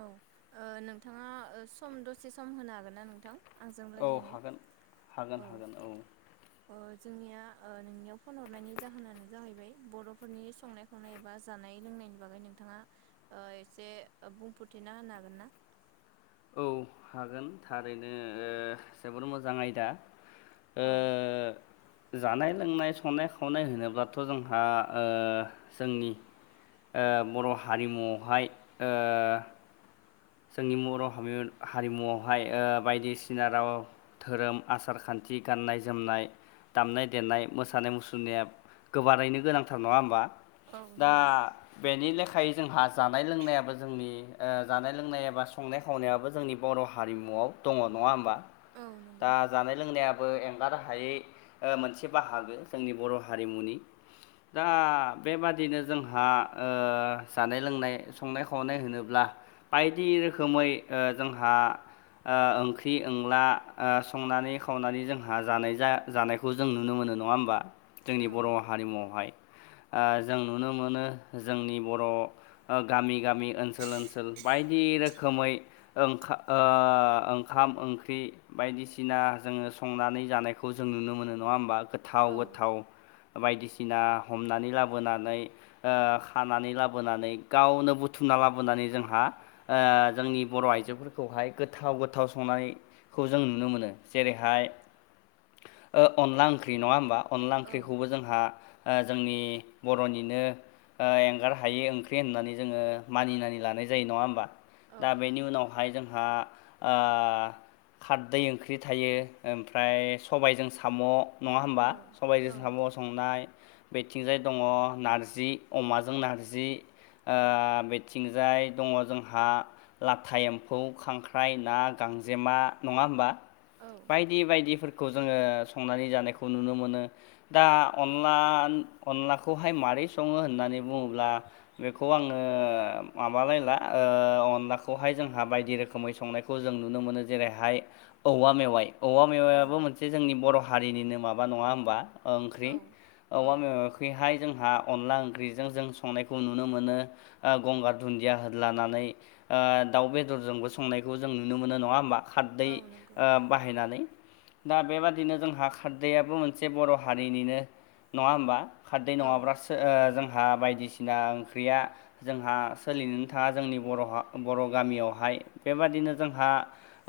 औ ओ नोंथाङा सम दसे सम होनो हागोन ना नोंथां। आंजों औ रायज्लायनो हागोन हागोन औ। हागोन ओ जोंनिया ओ नोंनियाव फन हरनायनि जाहोनानो जाहैबाय बर'फोरनि संनाय संनाय एबा जानाय लोंनायनि बागै नोंथाङा ओ एसे बुंफोरथिना होनो हागोन ना। औ हागोन थारैनो जोबोर मोजां आयदा। औ ओ जानाय लोंनाय संनाय खावनाय होनोब्लाथ' जोंहा ओ जोंनि बर' हारिमुआवहाय जोंनि बर' हारि-हारिमुआवहाय बायदिसिना राव धोरोम आसार खान्थि गाननाय जोमनाय दामनाय देनाय मोसानाय मुसुरनाय गोबारैनो गोनांथार नङा होमबा औ दा नंगौ बेनि लेखायै जोंहा जानाय लोंनायाबो जोंनि ओ जानाय लों जानाय लोंनाय एबा संनाय खावनायाबो जोंनि बर' हारिमुआव दङ नङा होमबा औ नंगौ दा जानाय लोंनायाबो एंगार हायै मोनसे बाहागो जोंनि बर' हारिमुनि दा बेबादिनो जोंहा जानाय लोंनाय संनाय खावनाय होनोब्ला बायदि रोखोमै ओ जोंहा ओ ओंख्रि [unintelligible] संनानै खावनानै जोंहा जानाय जानाय खौ जों नुनो मोनो नङा होमबा जोंनि औ बर' हारिमुआवहाय। ओ जों नुनो मोनो जोंनि बर' गामि गामि ओनसोल ओनसोल बायदि रोखोमै [unintelligible] ओं ओंखाम ओंख्रि बायदिसिना जोङो संनानै जानायखौ जों नुनो मोनो नङा होमबा गोथाव औ गोथाव। बायदिसिना हमनानै लाबोनानै ओ खानानै लाबोनानै गावनो बुथुमना लाबोनानै जोंहा ओ जोंनि बर' आइजोफोरखौहाय गोथाव गोथाव संनाय। खौ जों नुनो मोनो जेरैहाय ओ अनला ओंख्रि नङा होमबा अनला औ ओंख्रिखौबो जोंहा ओ जोंनि बर'निनो ओ एंगार हायि ओंख्रि होननानै जोङो मानिनानै लानाय जायो नङा होनबा औ दा बेनि उनावहाय जोंहा ओ खारदै ओंख्रि थायो ओमफ्राय सबायजों साम नङा औ होमबा सबाइजों औ साम संनाय बेथिंजाय दङ नारजि अमाजों नारजि ओ बेथिंजाय दङ जों हा लाथा एम्फौ खांख्राइ ना गांजेमा नङा होमबा औ बायदि बायदिफोरखौ जोङो संनानै जानायखौ नुनो मोनो दा अनला अनलाखौहाय मारोरै सङो होननानै बुङोब्ला बेखौ आङो माबालायला ओ अनलाखौहाय जोंहा बायदि रोखोमै संनायखौ जों नुनो मोनो जेरैहाय औवा मेवाइ औवा औ मेवायाबो मोनसे जोंनि बर‌ हारिनिनो माबा नङा होमबा ओंख्रि औ औ औवा मेवायखैहाय जोंहा अनला ओंख्रिजों जों संनायखौ नुनो मोनो ओ गंगार दुन्दिया हो लानानै ओ दाउ बेदरजोंबो संनायखौ जों नुनो मोनो नङा होमबा खारदै औ नंगौ ओ बाहायनानै दा बेबादिनो जोंहा खारदैयाबो मोनसे बर' हारिनिनो नङा होमबा खारदै औ नङाब्ला सो ओ जोंहा बायदिसिना ओंख्रिया जोंहा सोलिनो हा जोंनि बर बर गामियावहाय बेबादिनो जोंहा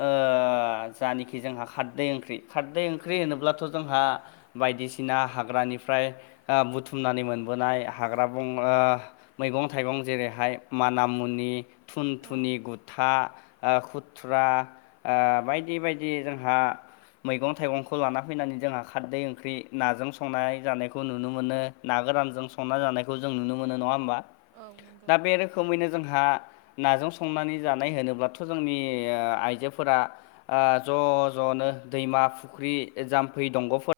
ओ जायानाखि जोंहा खारदै ओंख्रि खारदै ओंख्रि होनोब्लाथ' जोंहा बायदिसिना हाग्रानिफ्राय ओ बुथुमनानै मोनबोनाय हाग्रा बं मैगं थाइगं जेरैहाय माना मुनि थुन थुनि औ गुथा ओ खुथ्रा ओ बायदि बायदि जोंहा मैगं थाइगंखौ लाना फैनानै जोंहा खारदै ओंख्रि नाजों संनाय जानायखौ नुनो मोनो ना गोरानजों संना जानायखौ जों नुनो मोनो नङा होमबा औ नंगौ दा बे रोखोमैनो जोंहा नाजों संनानै जानाय होनोब्लाथ‌ जोंनि आइजोफोरा ओ ज ज नो दैमा फुख्रि जाम्फै दंगफोर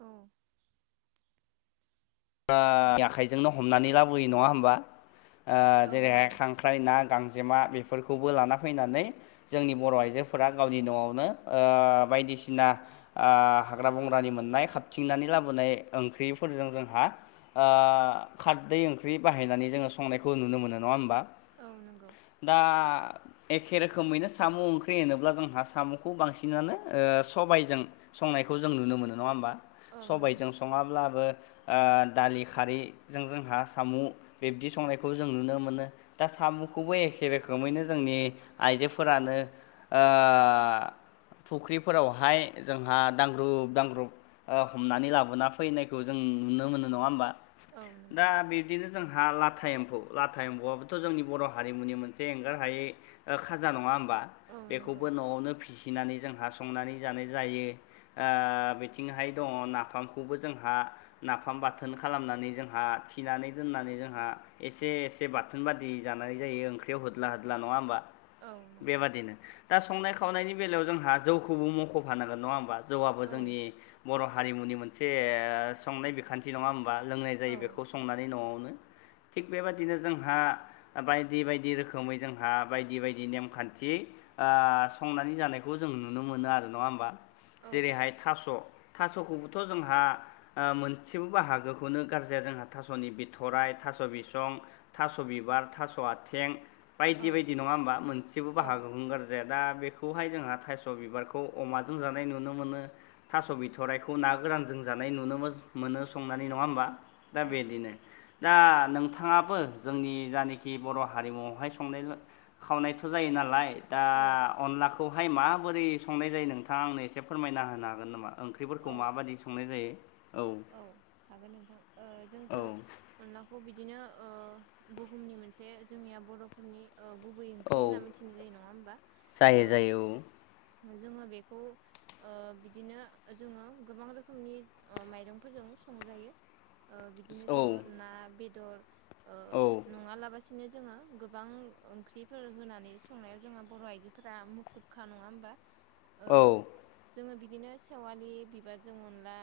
औ ओ औ आखाइजोंनो हमनानै लाबोयो नङा होमबा ओ औ जेरैहाय नंगौ खां ख्राय ना गांजेमा बेफोरखौबो लाना फैनानै जोंनि बर' आइजोफोरा गावनि नआवनो ओ बायदिसिना ओ हाग्रा बंग्रानि मोननाय खारथिंनानै लाबोनाय ओंख्रिफोरजों जोंहा ओ खारदै ओंख्रि बाहायनानै जोङो संनायखौ नुनो मोनो नङा होमबा। औ नंगौ दा एखे रोखोमैनो साम ओंख्रि होनोब्ला जोंहा साम खौ बांसिनानो ओ सबायजों संनायखौ जों नुनो मोनो नङा होमबा औ नंगौ सबाइजों सङाब्लाबो ओ दालि खारैजों जोंहा साम बिब्दि संनायखौ जों नुनो मोनो दा साम खौबो एखे रोखोमैनो जोंनि आइजोफोरानो ओ फुख्रिफोरावहाय जोंहा दांग्रुब दांग्रुब ओ हमनानै लाबोना फैनायखौ जों नुनो मोनो नङा होमबा औ दा नंगौ बिदिनो जोंहा लाथा एम्फौ लाथा एम्फौआबोथ जोंनि बर' हारिमुनि मोनसे एंगार हायै ओ खाजा नङा होमबा औ नंगौ बेखौबो नआवनो फिसिनानै जोंहा संनानै जानाय जायो ओ बिथिंहाय दङ नाफामखौबो जोंहा नाफाम बाथो थोन खालामनानै जोंहा थिनानै दोननानै जोंहा एसे एसे बाथोन बादि जानाय जायो ओंख्रियाव होदला होदला नङा होमबा औ नंगौ बेबादिनो दा संनाय खावनायनि बेलायाव जोंहा जौखौबो मख'फानांगोन नङा होमबा। औ जौआाबो औ जोंनि बर' हारिमुनि मोनसे ओ संनाय बिखान्थि। नङा होमबा लोंनाय जायो बेखौ संनानै न'आवनो थिग बेबादिनो जोंहा। बायदि बायदि रोखोमै जोंहा बायदि बायदि नेमखान्थि ओ संनानै जानायखौ जों नुनो मोनो आरो नङा होमबा। जेरैहाय थास' थास'खौबोथ' जोंहा ओ मोन सेबो बाहागोखौनो गारजाया जोंहा थास'नि बिथ'राइ थास' बिसं थास' बिबार थास' आथें बायदि बायदि नङा होमबा मोनसेबो औ बाहागोखौनो गार जाया दा बेखौहाय जोंहा थाइस' बिबारखौ अमाजों जानाय नुनो मोनो। थास' बिथ'राइखौ ना गोरान जों जानाय नुनो मोनो संनानै नङा होमबा दा औ बेदिनो। दा नोंथाङाबो जोंनि जानाखि बर' हारिमुआवहाय संनाय खावनायथ' जायो नालाय ओ अनलाखौहाय माबोरै संनाय जायो नोंथाङा आंनो एसे फोरमायना होनो हागोन नामा? ओंख्रिफोरखौ माबायदि संनाय जायो। औ हागोन नोंथां ओ जोंथ' औ अनलाखौ बिदिनो ओ बुहुमनि मोनसे जोंनिया बर'फोरनि ओ गुबै ओंख्रि औ होनना मिथिनाय जायो नङा होमबा। जायो जायो ओ जोङो बेखौ ओ बिदिनो जोङो गोबां रोखोमनि ओ माइ रंफोरजोंबो संजायो ओ बिदिनो औ जोङो ना, बेदर ओ औ नङालाबासिनो जोङो गोबां ओंख्रिफोर होनानै संनायाव जोंहा बर' आइजोफोरा मुखुबखा नङा होमबा। [unintelligible] औ जोङो बिदिनो सेवालि बिबारजों अनला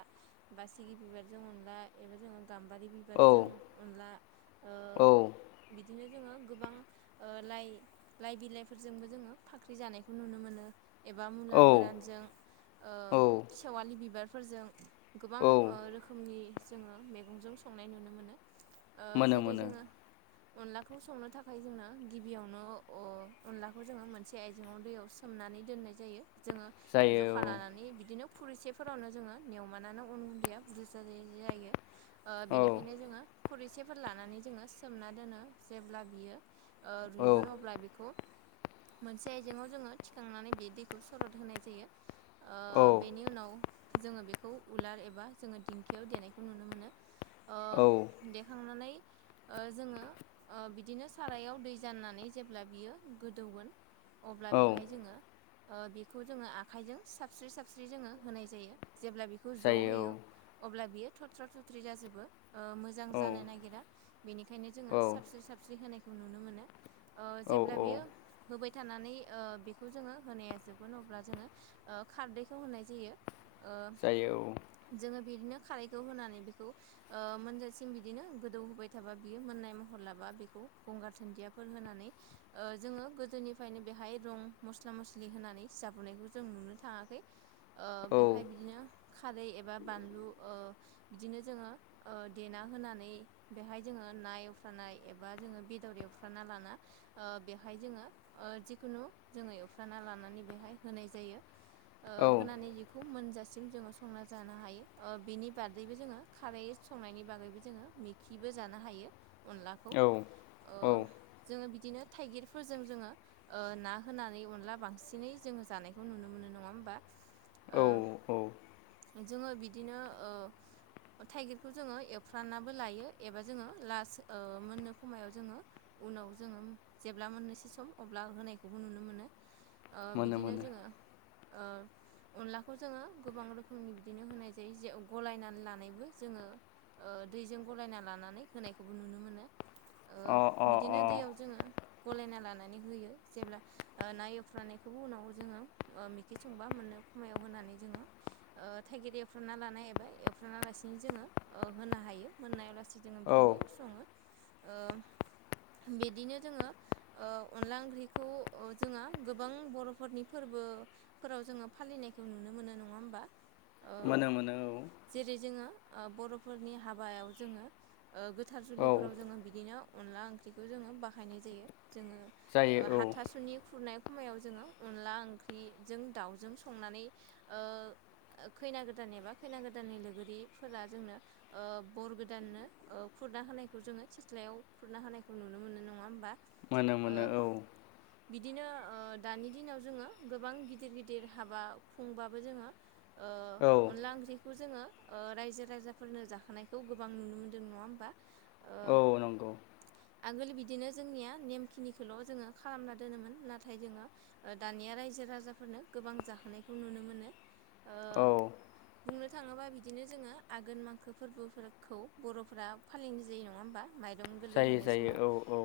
बासिगि बिबारजों अनला एबा जोङो गाम्बारि बि औ बारजों अनला ओ औ बिदिनो जोङो गोबां ओ लाइ लाइ बिलाइफोरजोंबो जोङो फाख्रि जानायखौ नुनो मोनो। एबा मुला औ गोरानजों ओ औ सेवालि बिबारफोरजों। गोबां ओ औ रोखोमनि जोङो मेगंजों संनाय नुनो मोनो। ओ मोनो जेरै मोनो जोङो अनलाखौ संनो थाखाय जोनो गिबियावनो अ-अनलाखौ जोङो मोनसे आयजेंआव दैयाव सो सोमनानै दोननाय जायो जोङो जखा जायो लानानै बिदिनो फुरिसेफोरावनो जोङो नेवमानानै। उन उन्दैया बुरजा जाय जायो ओ औ बेनिखायनो जोङो खुरैसेफोर लानानै जोङो सोमना दोनो जेब्ला बियो ओ औ रुइगोन अब्ला बेखौ मोनसे आयजेङाव जोङो थिखांनानै बे दैखौ सरद होनाय जायो। ओ औ बेनि उनाव जोङो बेखौ उलार एबा जोङो दिंखियाव देनायखौ नुनो मोनो औ ओ देखांनानै। ओ जोङो ओ बिदिनो सारायाव दै जाननानै जेब्ला बियो गोदौगोन। अब्ला औ बेहाय जोङो। ओ बेखौ जोङो आखाइजों साबस्रि साबस्रि जोङो होनाय जायो जेब्ला बेखौ ज' जायो होयो। अब्ला बियो थथ्रा थथ्रि जाजोबो ओ मो जां औ जानो नागिरा बेनिखायनो जोङो औ साबस्रि साबस्रि होनायखौ नुनो मोनो। ओ औ जेब्ला बियो होबाय थानानै ओ बेखौ जोङो होनाया जोबगोन अब्ला जोङो। ओ खारदैखौ होनाय जायो ओ बेउ जोङो बिदिनो खारैखौ होनानै बेखौ ओ मोनजासिम बिदिनो गोदौ होबाय थाबा बियो मोननाय महर लाबा बेखौ गंगार थुनदियाफोर होनानै। ओ जोङो गोदोनिफ्रायनो बेहाय रं मस्ला मस्लि होनानै जाबोनायखौ जों नुनो थाङाखै। औ बेहाय बिदिनो खारै एबा बानलु बिदिनो जोङो देना होनानै बेहाय जोङो ना एवफ्रानाय एबा जोङो बेदर एवफ्राना लाना बेहाय जोङो जिखुनु जोङो एवफ्र्राना लानानै बेहाय होनाय जायो। औ होनानै जिखौ मोनजासिम जोङो संना जानो हायो बेनि बादैबो जोङो खारै संनायनि बागैबो जोङो मेखिबो जानो हायो अनलाखौ औ औ जोङो बिदिनो थाइगिरफोरजों जोङो ना होनानै अनला बांसिनै जोङो जानायखौ नुनो मोनो नङा होमबा ओ औ औ जोङो बिदिनो थाइगिरखौ जोङो एवफ्रानाबो लायो एबा जोङो लास मोननो खमायाव जोङो उनाव जोङो जेब्ला मोननोसै सम अब्ला होनायखौबो नुनो मोनो मोनो बिदिनो मोनो जोङो अनलाखौ जोङो गोबां रोखोम रोखोमनि बिदिनो होनाय जायो जे गलायनानै लानायबो जोङो दैजों गलायना लानानै होनायखौबो नुनो मोनो अ अ बिदिनो अ दैयाव जोङो गलायना लानानै होयो जेब्ला नाय एफ्रानायखौबो उनाव जोङो मेखि संबा मोननो खमायाव होनानै जोङो थाइगिर एवफ्रामना लानाय एबा एवफ्राना लासिनो जोङो होनो हायो मोननाया लासेनो जोङो औ बिदिनो सङो बिदिनो जोङो अनला ओंख्रिखौ जोङो गोबां बर'फोरनि फोरबो फोराव जोङो फालिनायखौ नुनो मोनो नङा होमबा ओ मोनो मोनो औ जेरै जोङो बर'फोरनि हाबायाव जोङो गोथार औ जुलिफोराव जोङो बिदिनो अनला ओंख्रिखौ जोङो बाहायनाय जायो जायो जोङो औ हाथासुनि खुरनाय समायाव जोङो अनला ओंख्रिजों दाउजों संनानै खैना गोदान एबा खैना गोदाननि लोगोरिफोरा जोंनो बर गोदाननो खुरना होनायखौ जोङो सिथ्लायाव खुरना होनायखौ नुनो मोनो नङा होमबा मोनो मोनो ओ औ बिदिनो दानि दिनाव जोङो गोबां गिदिर गिदिर हाबा खुंबाबो जोङो औ अनला ओंख्रिखौ जोङो रायजो राजाफोरनो जाखोनायखौ गोबां नुनो मोनदों नङा होमबा ओ औ नंगौ आगोल बिदिनो जोंनिया नेमखिनिखौल' जोङो खालामना दोनोमोन नाथाय जोङो दानिया रायजो राजाफोरनो गोबां जाहोनायखौ नुनो मोनो औ बुंनो थाङोबा बिदिनो जोङो आघोन मांखो फोरबोफोरखौ बरफोरा फालिनाय जायो नङा होमबा। माइरं गोरलै जायो होनाय जायो समाव औ औ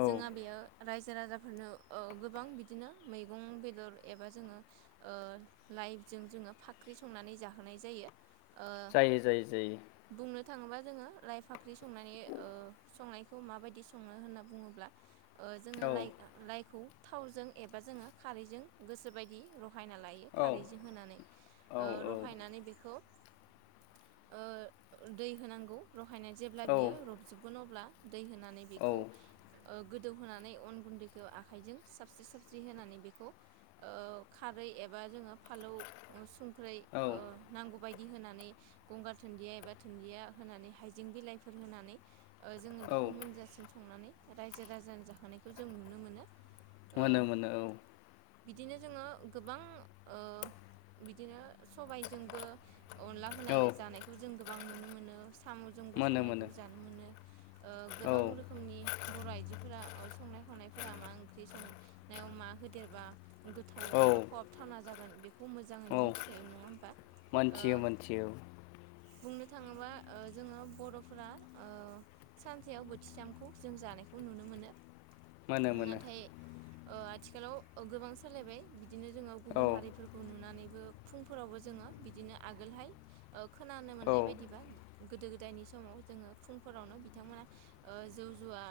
औ जोंहा बेयो। रायजो राजाफोरनो ओ-गोबां बिदिनो मैगं बेदर एबा जोङो। ओ-लाइभजों जोङो फाख्रि संनानै जाहोनाय जायो। जायो जायो जायो बुंनो थाङोबा जोङो लायफाख्रि संनानै ओ-संनायखौ माबायदि सङो होनना बुङोब्ला। ओ-जोङो औ लाइ लाइखौ थावजों एबा जोङो खारैजों गोसोबायदि रहायना लायो। औ खारैजों होनानै औ औ रुहायनानै बेखौ दै होनांगौ रहायनाय जेब्ला औ बियो रबजोबगोन अब्ला दै होनानै औ बेखौ गोदौहोनानै अन गुन्दैखौ आखाइजों साबस्रि साबस्रि होनानै बेखौ खारै एबा जोङो फालौ संख्रै औ नांगौ बायदि होनानै गंगार दुन्दिया एबा दुन्दिया होनानै हाइजें बिलाइफोर होनानै जोङो औ बेखौ मोनजासिम संनानै रायजो राजानि जाहोनायखौ जों नुनो मोनो मोनो मोनो बिदिनो जोङो गोबां बिदिनो सबायजोंबो अनला होनाय औ औ जानायखौ जों गोबां नुनो मोनो सामजोंबो मोनो संनायखौ मोनो जानो मोनो औ ओ-गोबां रोखोमनि। बर आइजोफोरा ओ-संनाय खावनायफोरा मा ओंख्रि संनायाव मा होदेरबा। गोथाव औ एबा खहाब थाना जागोन बेखौ मोज मोजाङैनो औ मिथिखायो नङा होमबा ओ मोनथियो मोनथियो बुंनो थाङोबा ओ-जोङो बरफोरा ओ सानसेयाव बोथिथामखौ जों जानायखौ नुनो मोनो। मोनो मोनो नाथाय ओ-आथिखालाव गोबां सालायबाय बिदिनो जोङो औ गुबुन हारिफोर खौ नुनानैबो फुंफोरावबो जोङो बिदिनो आगोलहाय। ओ-खोनानो मोननाय बायदिबा गोदो गोदायनि समाव जोङो फुंफोरावनो बिथांमोना। ओ-जौ जुवा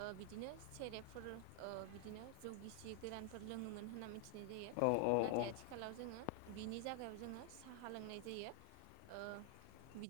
ओ-बिदिनो सेरेबफोर ओ-बिदिनो जौ गिसि गोरानफोर लोङोमोन होनना मिथि नाय जायो औ औ औ नाथाय आथिखालाव जोङो। बिनि जागायाव जोङो साहा लोंनाय जायो ओ बिदि